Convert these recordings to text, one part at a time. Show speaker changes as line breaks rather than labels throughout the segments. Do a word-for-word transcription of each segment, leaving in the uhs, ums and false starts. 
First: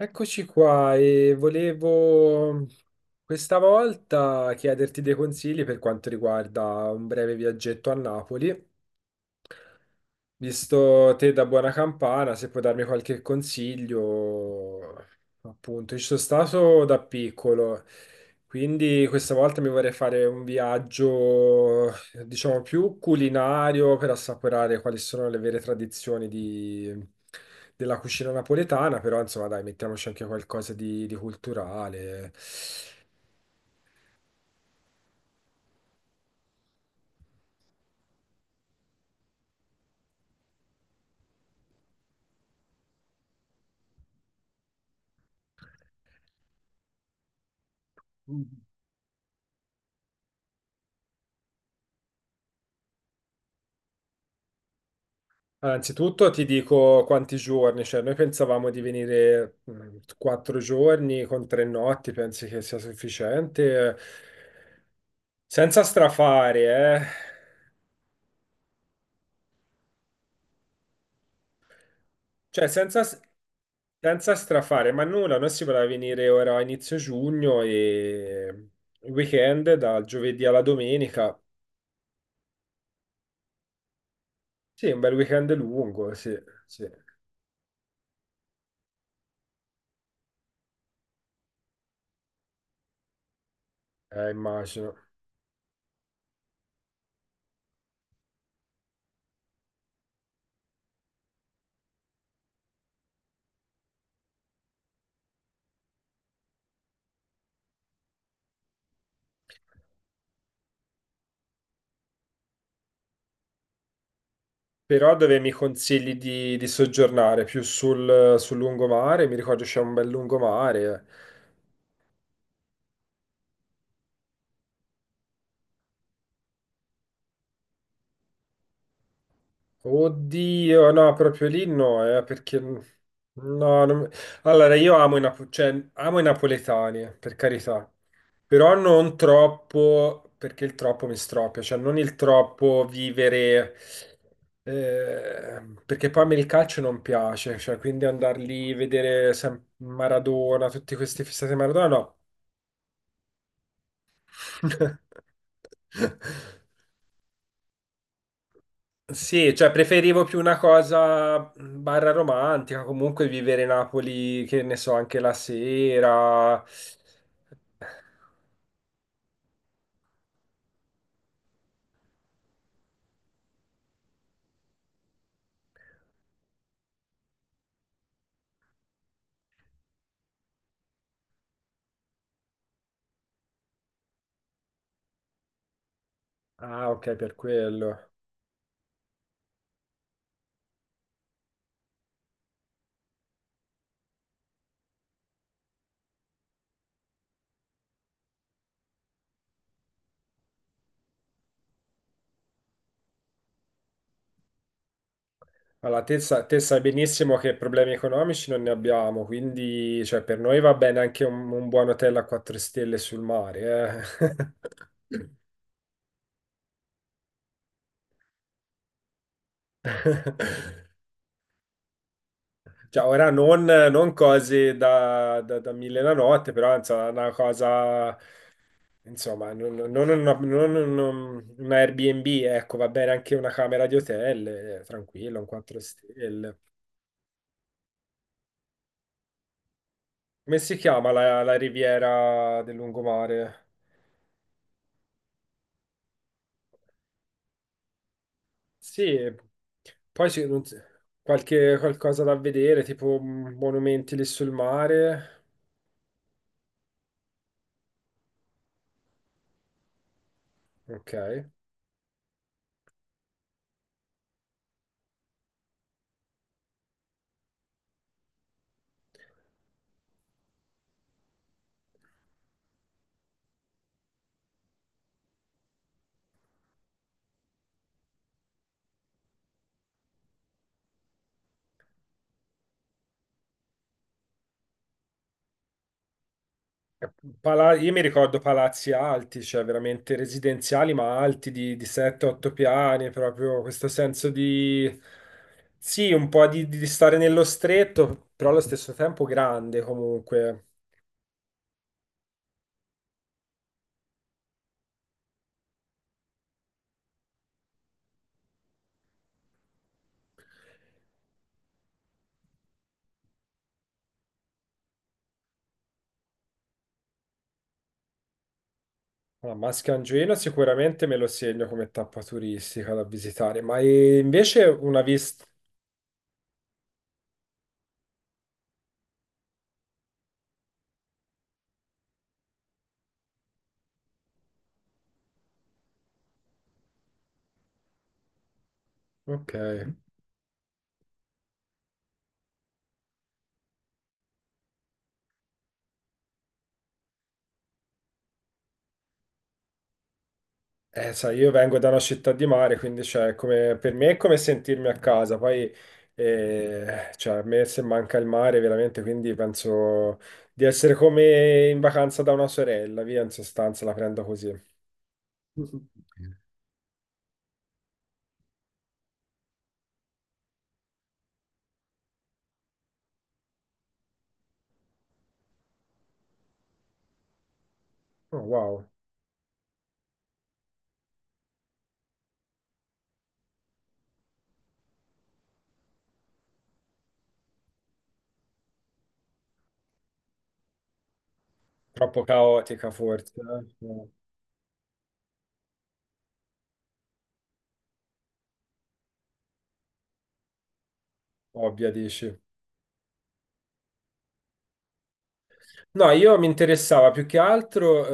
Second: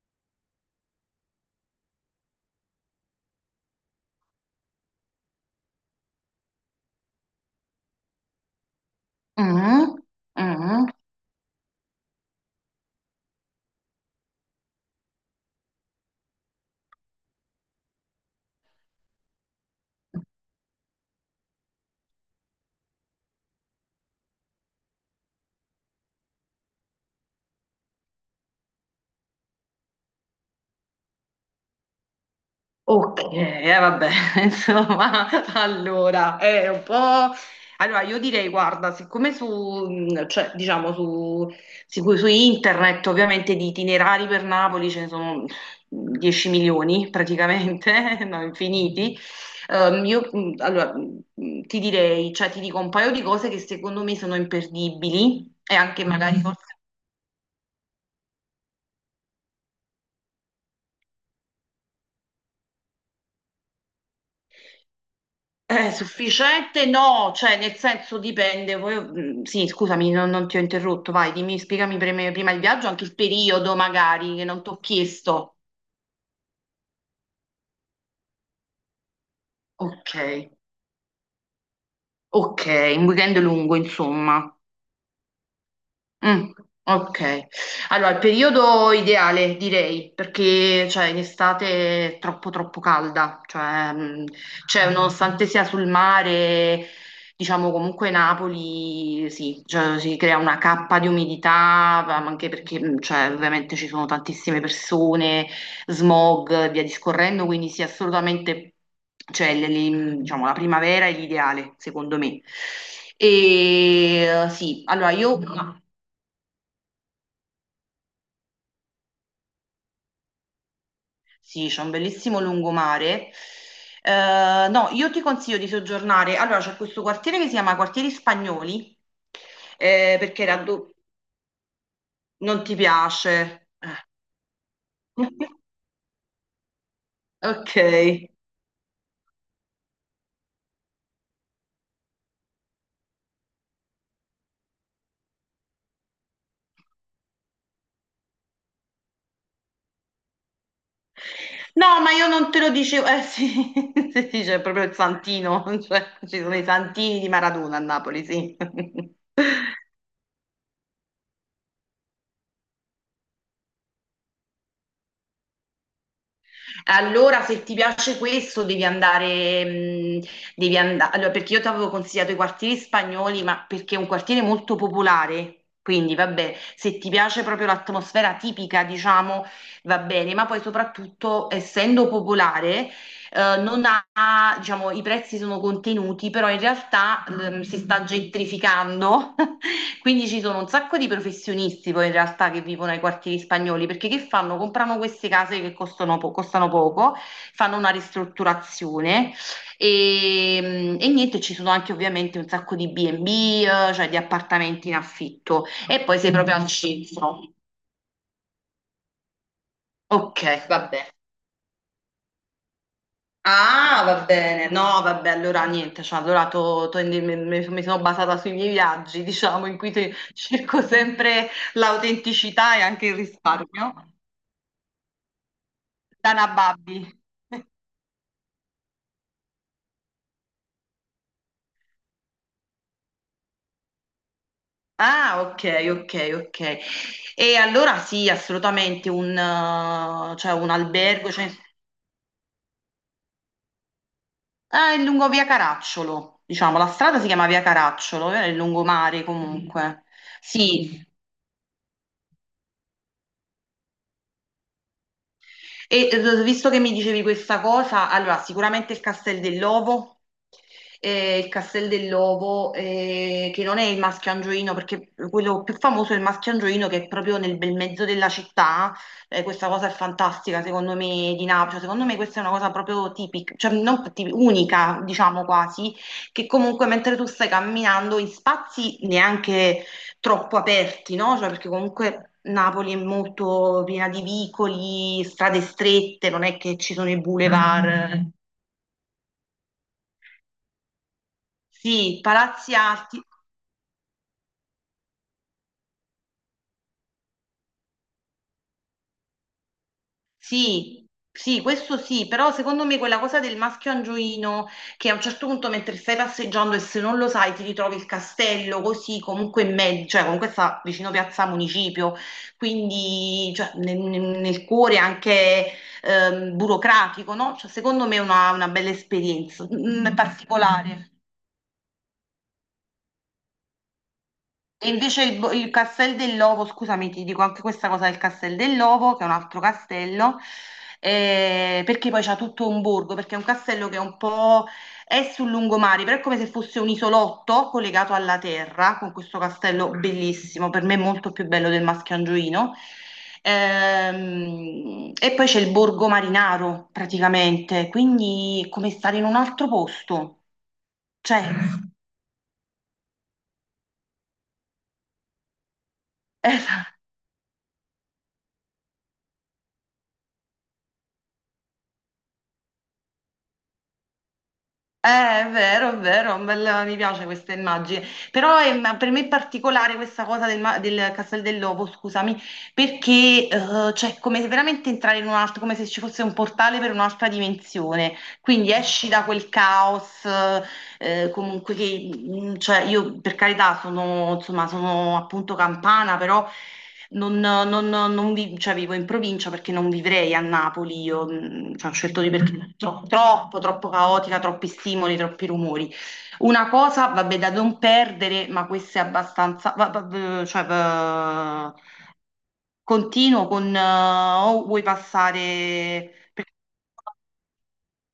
Eccoci qua e volevo questa volta chiederti dei consigli per quanto riguarda un breve viaggetto a Napoli.
Mm, mm.
Visto te da buona campana, se puoi darmi qualche consiglio, appunto, ci sono stato da piccolo quindi questa volta mi vorrei fare un viaggio, eh, diciamo, più culinario per assaporare quali sono le vere tradizioni di- della cucina napoletana, però insomma dai, mettiamoci anche qualcosa di, di culturale.
Ok, eh, vabbè, insomma, allora, è un po'... Allora, io direi, guarda, siccome su, mh, cioè, diciamo, su, sicu- su internet ovviamente di itinerari per Napoli ce ne sono dieci milioni praticamente, no, infiniti, ehm, io, mh, allora, mh, ti direi, cioè, ti dico un paio di cose che secondo me sono imperdibili e anche
Anzitutto
magari
ti
forse.
dico quanti giorni, cioè noi pensavamo di venire mh, quattro giorni con tre notti, pensi che sia sufficiente? Senza
Eh,
strafare,
sufficiente
eh?
no, cioè nel senso dipende. Voi- mm, sì, scusami, non, non ti ho interrotto. Vai, dimmi, spiegami prima, prima il
Cioè,
viaggio,
senza,
anche il periodo
senza
magari che non ti ho
strafare, ma nulla, noi
chiesto.
si vorrà venire ora a inizio giugno e il weekend dal
Ok,
giovedì alla domenica.
ok, un weekend lungo, insomma.
Sì, un bel weekend lungo, sì,
Mm,
sì,
ok, allora il periodo ideale direi perché cioè, in estate è troppo troppo calda, cioè, mm,
eh,
cioè,
immagino.
nonostante sia sul mare, diciamo comunque Napoli sì, cioè, si crea una cappa di umidità, ma anche perché mm, cioè, ovviamente ci sono tantissime persone, smog e via discorrendo, quindi sì assolutamente cioè, le- le- diciamo, la primavera è l'ideale secondo me. E eh, sì, allora
Però dove
io...
mi consigli di, di soggiornare? Più sul, sul lungomare? Mi ricordo c'è un bel lungomare, eh.
Sì, c'è un bellissimo lungomare. Eh, no, io ti consiglio di soggiornare. Allora, c'è questo quartiere che si chiama Quartieri Spagnoli, eh, perché era
Oddio,
do-
no, proprio lì no, eh, perché
non ti
no,
piace.
non- allora io amo i, napo- cioè, amo i napoletani, eh, per
Ok.
carità, però non troppo, perché il troppo mi stropia, cioè non il troppo vivere, eh, perché poi a me il calcio non piace, cioè quindi andar lì, vedere sem- Maradona, tutti questi fissati a Maradona,
No, ma
no.
io non te lo dicevo. Eh sì, sì, sì, c'è proprio il Santino, cioè, ci sono i Santini di Maradona a Napoli, sì.
Sì, cioè preferivo più una cosa mh, barra romantica, comunque vivere Napoli, che ne so, anche la sera.
Allora, se ti piace questo, devi andare, mh, devi andare, allora, perché io ti avevo consigliato i quartieri spagnoli, ma perché è un quartiere molto popolare, quindi vabbè, se ti piace proprio l'atmosfera tipica, diciamo, va bene, ma poi soprattutto, essendo popolare, eh, non ha, diciamo, i prezzi sono contenuti, però in
Ah, ok,
realtà
per
ehm, si
quello.
sta gentrificando, quindi ci sono un sacco di professionisti poi in realtà che vivono ai quartieri spagnoli, perché che fanno? Comprano queste case che costano, po- costano poco, fanno una ristrutturazione e, e niente, ci sono anche ovviamente un sacco di B and B, eh, cioè di appartamenti in affitto e
Allora, te,
poi sei
sa-
proprio
te
al
sai benissimo
centro.
che problemi economici non ne abbiamo, quindi cioè, per
Ok,
noi va bene
vabbè.
anche un, un buon hotel a quattro stelle sul mare,
Ah, va bene, no, vabbè, allora niente, cioè, allora to- to- mi, mi- mi sono basata sui miei viaggi, diciamo, in cui
eh.
te- cerco sempre l'autenticità e
Cioè,
anche il
ora non,
risparmio.
non cose da, da, da mille la
Dana
notte, però
Babbi.
insomma, una cosa. Insomma, non, non- non una, non un- un Airbnb, ecco, va bene anche una camera di hotel, eh, tranquillo,
Ah,
un
ok,
quattro
ok,
stelle.
ok. E allora sì, assolutamente un, eh, cioè,
Come
un
si chiama
albergo,
la,
cioè,
la riviera del lungomare?
ah, è lungo via Caracciolo, diciamo, la strada si chiama via Caracciolo, eh, è il lungomare
Sì,
comunque.
poi c'è non so,
Sì,
qualche, qualcosa da vedere, tipo mm, monumenti lì sul mare.
e eh, visto che mi dicevi questa cosa, allora sicuramente il Castel dell'Ovo,
Ok.
eh, il Castel dell'Ovo eh, che non è il Maschio Angioino, perché quello più famoso è il Maschio Angioino che è proprio nel bel mezzo della città. Eh, questa cosa è fantastica, secondo me, di Napoli. Cioè, secondo me questa è una cosa proprio tipica, cioè non tipica, unica, diciamo quasi, che comunque mentre tu stai camminando in spazi neanche troppo aperti, no? Cioè, perché comunque Napoli è molto piena di vicoli, strade strette, non è che ci sono i
Pala- io mi
boulevard. Mm.
ricordo palazzi alti, cioè veramente residenziali, ma alti di, di
Sì,
sette od otto
palazzi
piani,
alti,
proprio questo senso di... Sì, un po' di, di stare nello stretto, però allo stesso tempo grande comunque.
Sì, sì, questo sì, però secondo me quella cosa del maschio angioino che a un certo punto mentre stai passeggiando e se non lo sai ti ritrovi il castello così comunque in mezzo, cioè comunque sta vicino Piazza Municipio, quindi cioè, nel, nel- nel cuore anche ehm, burocratico, no? Cioè, secondo me è una, una bella
Ah,
esperienza,
Maschio
mm, mm,
Angioino sicuramente
particolare.
me lo segno come tappa turistica da visitare, ma eh, invece
E
una
invece il,
vista...
bo- il Castel dell'Ovo, scusami, ti dico anche questa cosa del Castel dell'Ovo, che è un altro castello, eh, perché poi c'ha tutto un borgo, perché è un castello che è un po' è sul lungomare, però è come se fosse un isolotto collegato alla terra, con questo
Ok.
castello bellissimo, per me molto più bello del Mascangioino. Ehm, e poi c'è il borgo Marinaro, praticamente, quindi è come stare in un altro posto,
Eh, sai,
cioè.
io vengo da una città di mare, quindi cioè, come, per me è come sentirmi a casa. Poi eh, cioè, a me se manca il mare veramente, quindi penso di essere come in vacanza da una sorella, via, in sostanza la prendo così.
Eh, è vero, è vero, un bel- mi piace questa immagine, però è- ma per me è particolare questa cosa del, ma- del Castel dell'Ovo, scusami, perché eh, cioè, come se veramente entrare in un altro, come se ci fosse un portale per un'altra dimensione,
Oh,
quindi
wow,
esci da quel caos, eh, comunque che, mm, cioè, io per carità sono, insomma, sono appunto campana, però non, non- non vi- cioè, vivo in provincia perché non vivrei a Napoli, io mh, cioè, ho scelto
troppo
di perché
caotica
tro-
forse,
troppo,
eh?
troppo
No,
caotica, troppi stimoli, troppi rumori. Una cosa, vabbè, da non perdere, ma questa è abbastanza, va- va- cioè, va-
ovvia, dici.
continuo con, eh, o vuoi
No,
passare...
io mi interessava più che altro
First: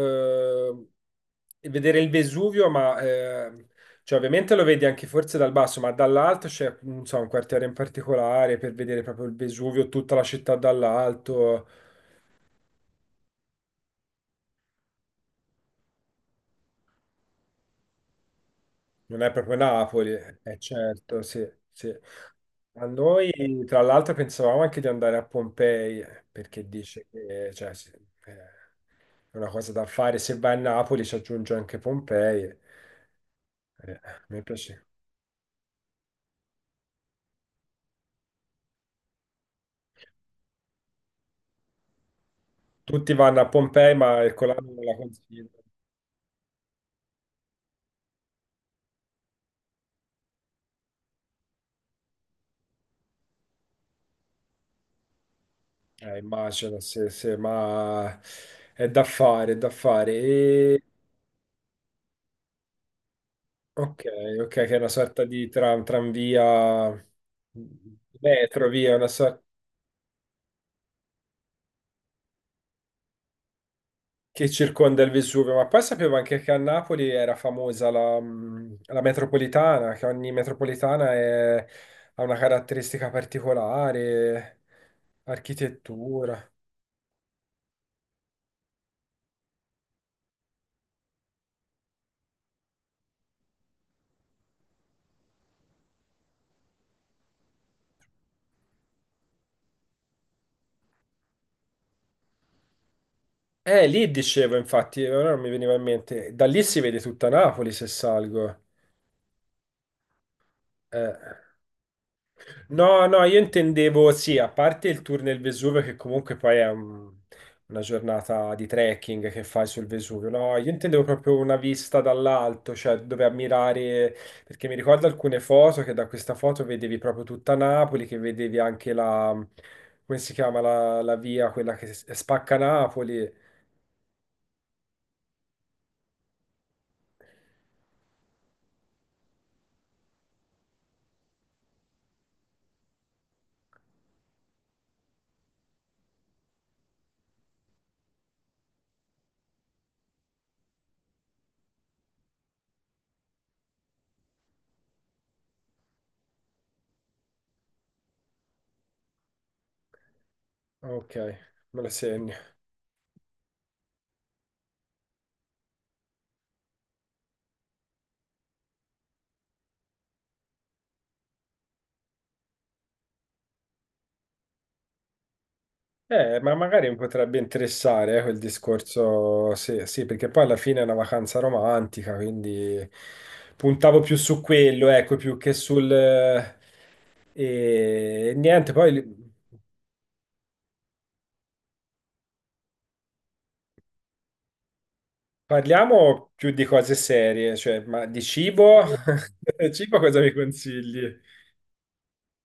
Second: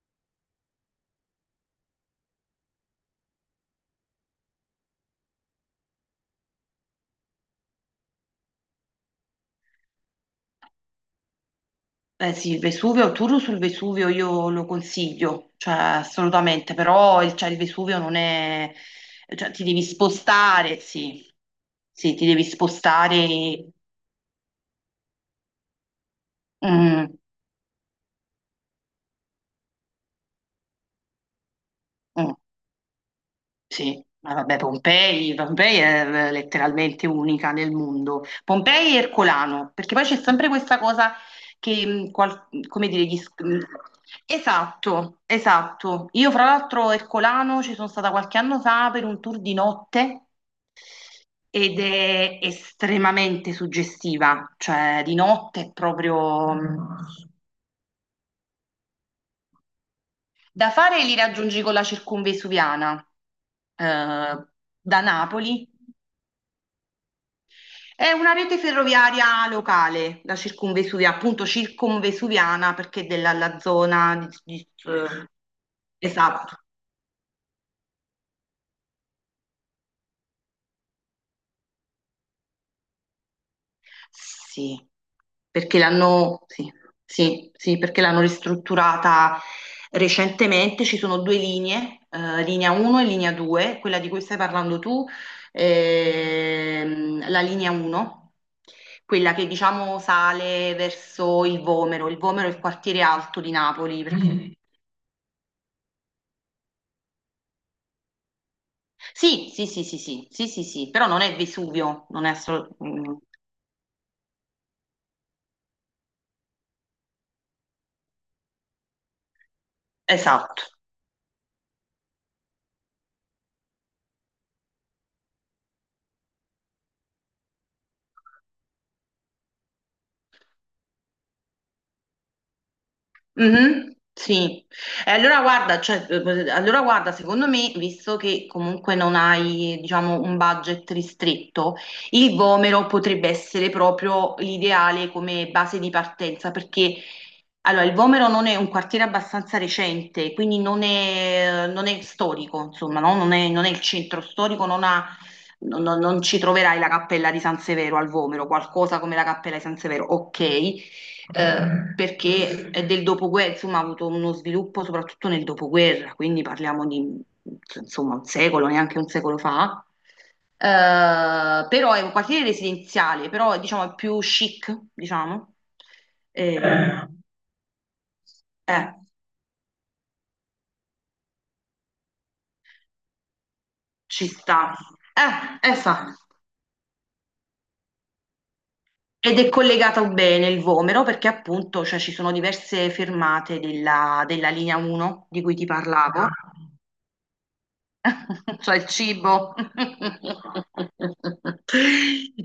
eh, vedere il Vesuvio, ma eh, cioè, ovviamente lo vedi anche forse dal basso, ma dall'alto c'è non so, un quartiere in particolare per vedere proprio il Vesuvio, tutta la città dall'alto.
Eh sì, il Vesuvio, il tour sul Vesuvio io lo consiglio, cioè assolutamente, però il, cioè, il Vesuvio non è,
Non è
cioè
proprio
ti devi
Napoli, è
spostare,
certo,
sì,
sì, sì.
sì, ti devi
A
spostare.
noi, tra l'altro, pensavamo anche di andare a Pompei, perché dice
Mm,
che cioè, sì, eh, è una cosa da fare. Se vai a Napoli ci aggiunge anche
mm.
Pompei. Eh,
Sì,
a
ma
me
vabbè,
piace.
Pompei, Pompei è eh, letteralmente unica nel mondo. Pompei e Ercolano, perché poi c'è sempre questa cosa che, mh, qual- come dire,
Tutti
gli... s-
vanno a
mh,
Pompei, ma il Colano non la
esatto,
consiglio.
esatto. Io fra l'altro a Ercolano ci sono stata qualche anno fa per un tour di notte ed è estremamente suggestiva, cioè di notte è
Eh,
proprio...
immagino,
mh,
sì, sì, ma è da fare, è da fare.
da
E...
fare li raggiungi con la circumvesuviana eh,
Ok, ok, che è una
da
sorta di
Napoli.
tram, tranvia,
È una rete
metro, via, una sorta
ferroviaria locale, la circumvesuviana, appunto circumvesuviana perché della la zona
che
di, di-
circonda il
eh,
Vesuvio. Ma poi sapevo anche che a
esatto,
Napoli era famosa la, mh, la metropolitana, che ogni metropolitana è- ha una caratteristica particolare,
sì, perché l'hanno
architettura.
sì, sì, sì, perché l'hanno ristrutturata recentemente, ci sono due linee, eh, linea uno e linea due, quella di cui stai parlando tu, ehm, la linea uno, quella che diciamo sale verso il Vomero, il Vomero è il quartiere alto di
Eh,
Napoli,
lì
perché mhm.
dicevo, infatti, ora non mi veniva in mente. Da lì si vede tutta Napoli se salgo.
Sì, sì, sì, sì, sì, sì, sì, sì, però non
Eh.
è Vesuvio, non è
No, no,
assolutamente...
io intendevo, sì, a parte il tour nel Vesuvio, che comunque poi è un- una giornata di trekking che fai sul Vesuvio. No,
Esatto,
io intendevo proprio una vista dall'alto, cioè dove ammirare, perché mi ricordo alcune foto che da questa foto vedevi proprio tutta Napoli, che vedevi anche la, come si chiama, la, la via, quella che s- spacca Napoli.
mhm, sì, e allora guarda, cioè, eh, allora guarda, secondo me, visto che comunque non hai, diciamo, un budget ristretto, il Vomero potrebbe essere proprio l'ideale come base di partenza, perché allora, il Vomero non è un quartiere abbastanza recente, quindi non è, non è storico, insomma, no? Non è, non è il centro storico, non ha, non non- non ci troverai la cappella di San Severo al Vomero, qualcosa come la cappella di San Severo, ok
Ok, me lo
eh,
segno.
perché è del dopoguerra, insomma, ha avuto uno sviluppo soprattutto nel dopoguerra, quindi parliamo di insomma un secolo, neanche un secolo fa. Eh, però è un quartiere residenziale, però diciamo è più chic, diciamo.
Eh, ma
Eh,
magari mi
eh,
potrebbe interessare, eh, quel
eh,
discorso, sì, sì, perché poi alla fine è una vacanza romantica, quindi puntavo più
ci
su
sta.
quello, ecco, più che
Eh, eh,
sul...
fa.
eh, e niente, poi li-
Ed è collegato bene il Vomero perché appunto cioè, ci sono diverse fermate della, della linea uno di cui ti parlavo.
parliamo più di cose serie, cioè, ma di
Cioè
cibo?
il cibo.
Cibo cosa mi consigli?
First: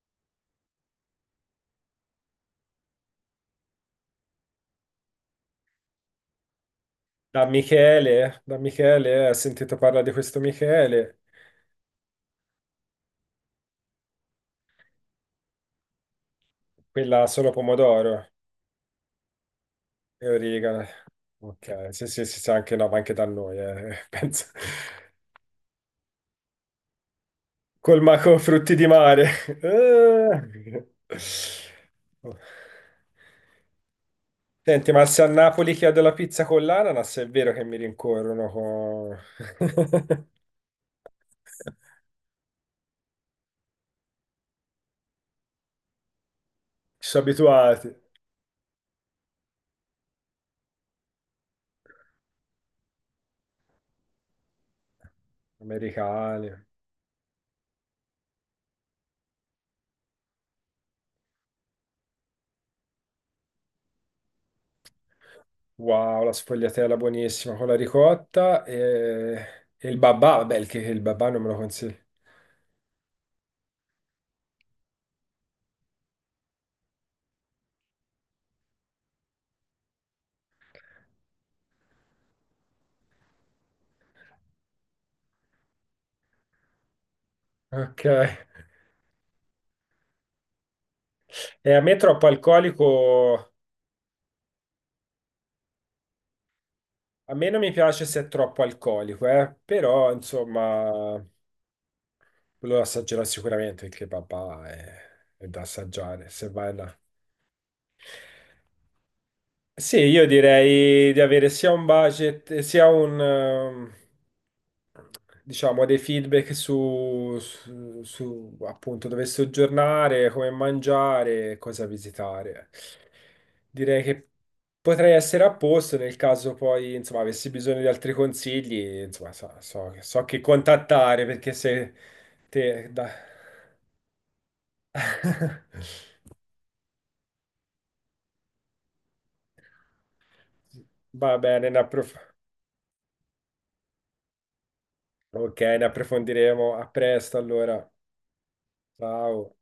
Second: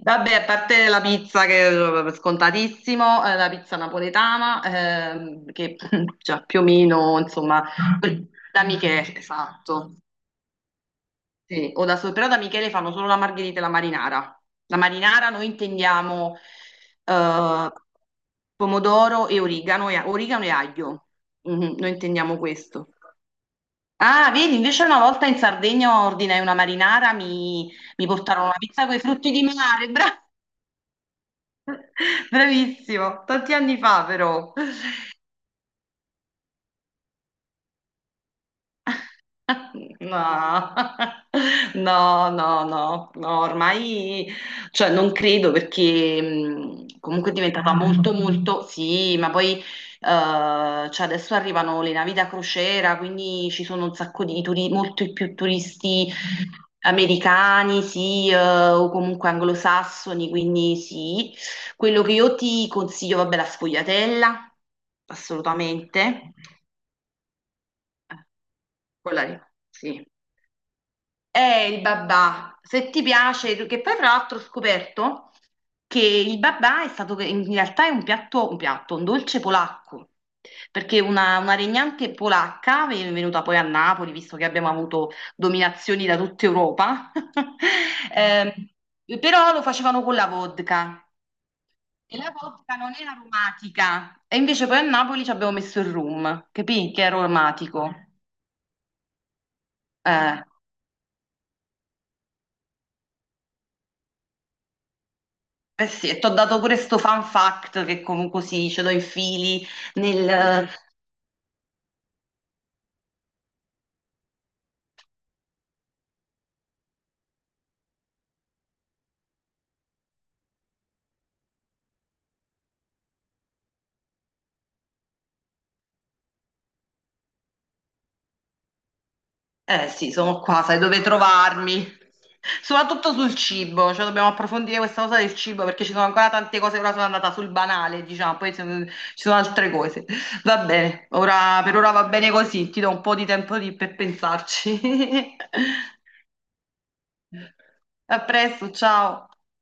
Vabbè, a parte la pizza che è scontatissimo, eh, la pizza napoletana, ehm, che già più o meno,
Da
insomma, que-
Michele, da
da Michele,
Michele, ho sentito
esatto.
parlare di questo Michele,
Sì, o da, so- però da Michele fanno solo la margherita e la marinara. La marinara noi intendiamo
quella solo
eh,
pomodoro
pomodoro e origano, e,
e
origano e
origano.
aglio. Mhm,
Ok,
noi
sì, sì,
intendiamo
sì, sì, anche no,
questo.
ma anche da noi, eh,
Ah,
penso.
vedi, invece una volta in Sardegna ordinai una marinara, mi,
Col
mi
maco
portarono una
frutti
pizza
di
con i
mare.
frutti di mare, bra-
Eh.
bravissimo, tanti anni fa però.
Senti, ma se a Napoli chiedo la pizza con l'ananas, è vero che mi rincorrono con...
No, no, no, no, no, ormai, cioè non credo perché mh,
Ci sono
comunque diventava
abituati.
molto, molto, sì, ma poi eh, cioè adesso arrivano le navi da crociera, quindi ci sono un sacco di turisti, molto più turisti
Americani.
americani, sì, eh, o comunque anglosassoni, quindi sì. Quello che io ti consiglio, vabbè, la sfogliatella,
Wow, la
assolutamente.
sfogliatella buonissima con la ricotta
Quella
e,
lì,
e il
sì.
babà. Vabbè, il, che- il babà
È
non me lo
il
consiglio.
babà. Se ti piace, tu- che poi tra l'altro ho scoperto che il babà è stato, in realtà è un piatto, un piatto, un dolce polacco, perché una, una regnante polacca, ven- venuta poi a Napoli, visto che abbiamo avuto dominazioni da tutta Europa,
Ok.
ehm, però lo facevano con la vodka.
E a me
E
troppo
la vodka non era
alcolico...
aromatica, e invece poi a Napoli ci abbiamo messo il rum, capì? Che era
A me non mi
aromatico.
piace se è troppo alcolico, eh. Però,
Eh.
insomma... Quello lo assaggerò sicuramente perché papà è, è da
Eh sì, e ti
assaggiare
ho
se
dato
vai
pure
là.
sto fun fact che comunque sì, ce l'ho in fili
Sì, io
nel...
direi di avere sia un budget, eh, sia un, ehm, diciamo, dei feedback su, su- su, appunto dove soggiornare, come mangiare, cosa visitare. Direi che potrei essere a posto nel caso poi, insomma, avessi bisogno di altri consigli, insomma, so,
Eh
so
sì,
so
sono
che
qua, sai dove
contattare perché
trovarmi.
se te da...
Soprattutto sul cibo, cioè dobbiamo approfondire questa cosa del cibo perché ci sono ancora tante cose, ora sono andata sul banale, diciamo, poi se- ci sono altre cose. Va bene,
Va
ora,
bene,
per
ne
ora va
approf-
bene così, ti do un po' di tempo di- per pensarci.
ok, ne approfondiremo. A presto allora.
A presto, ciao.
Ciao.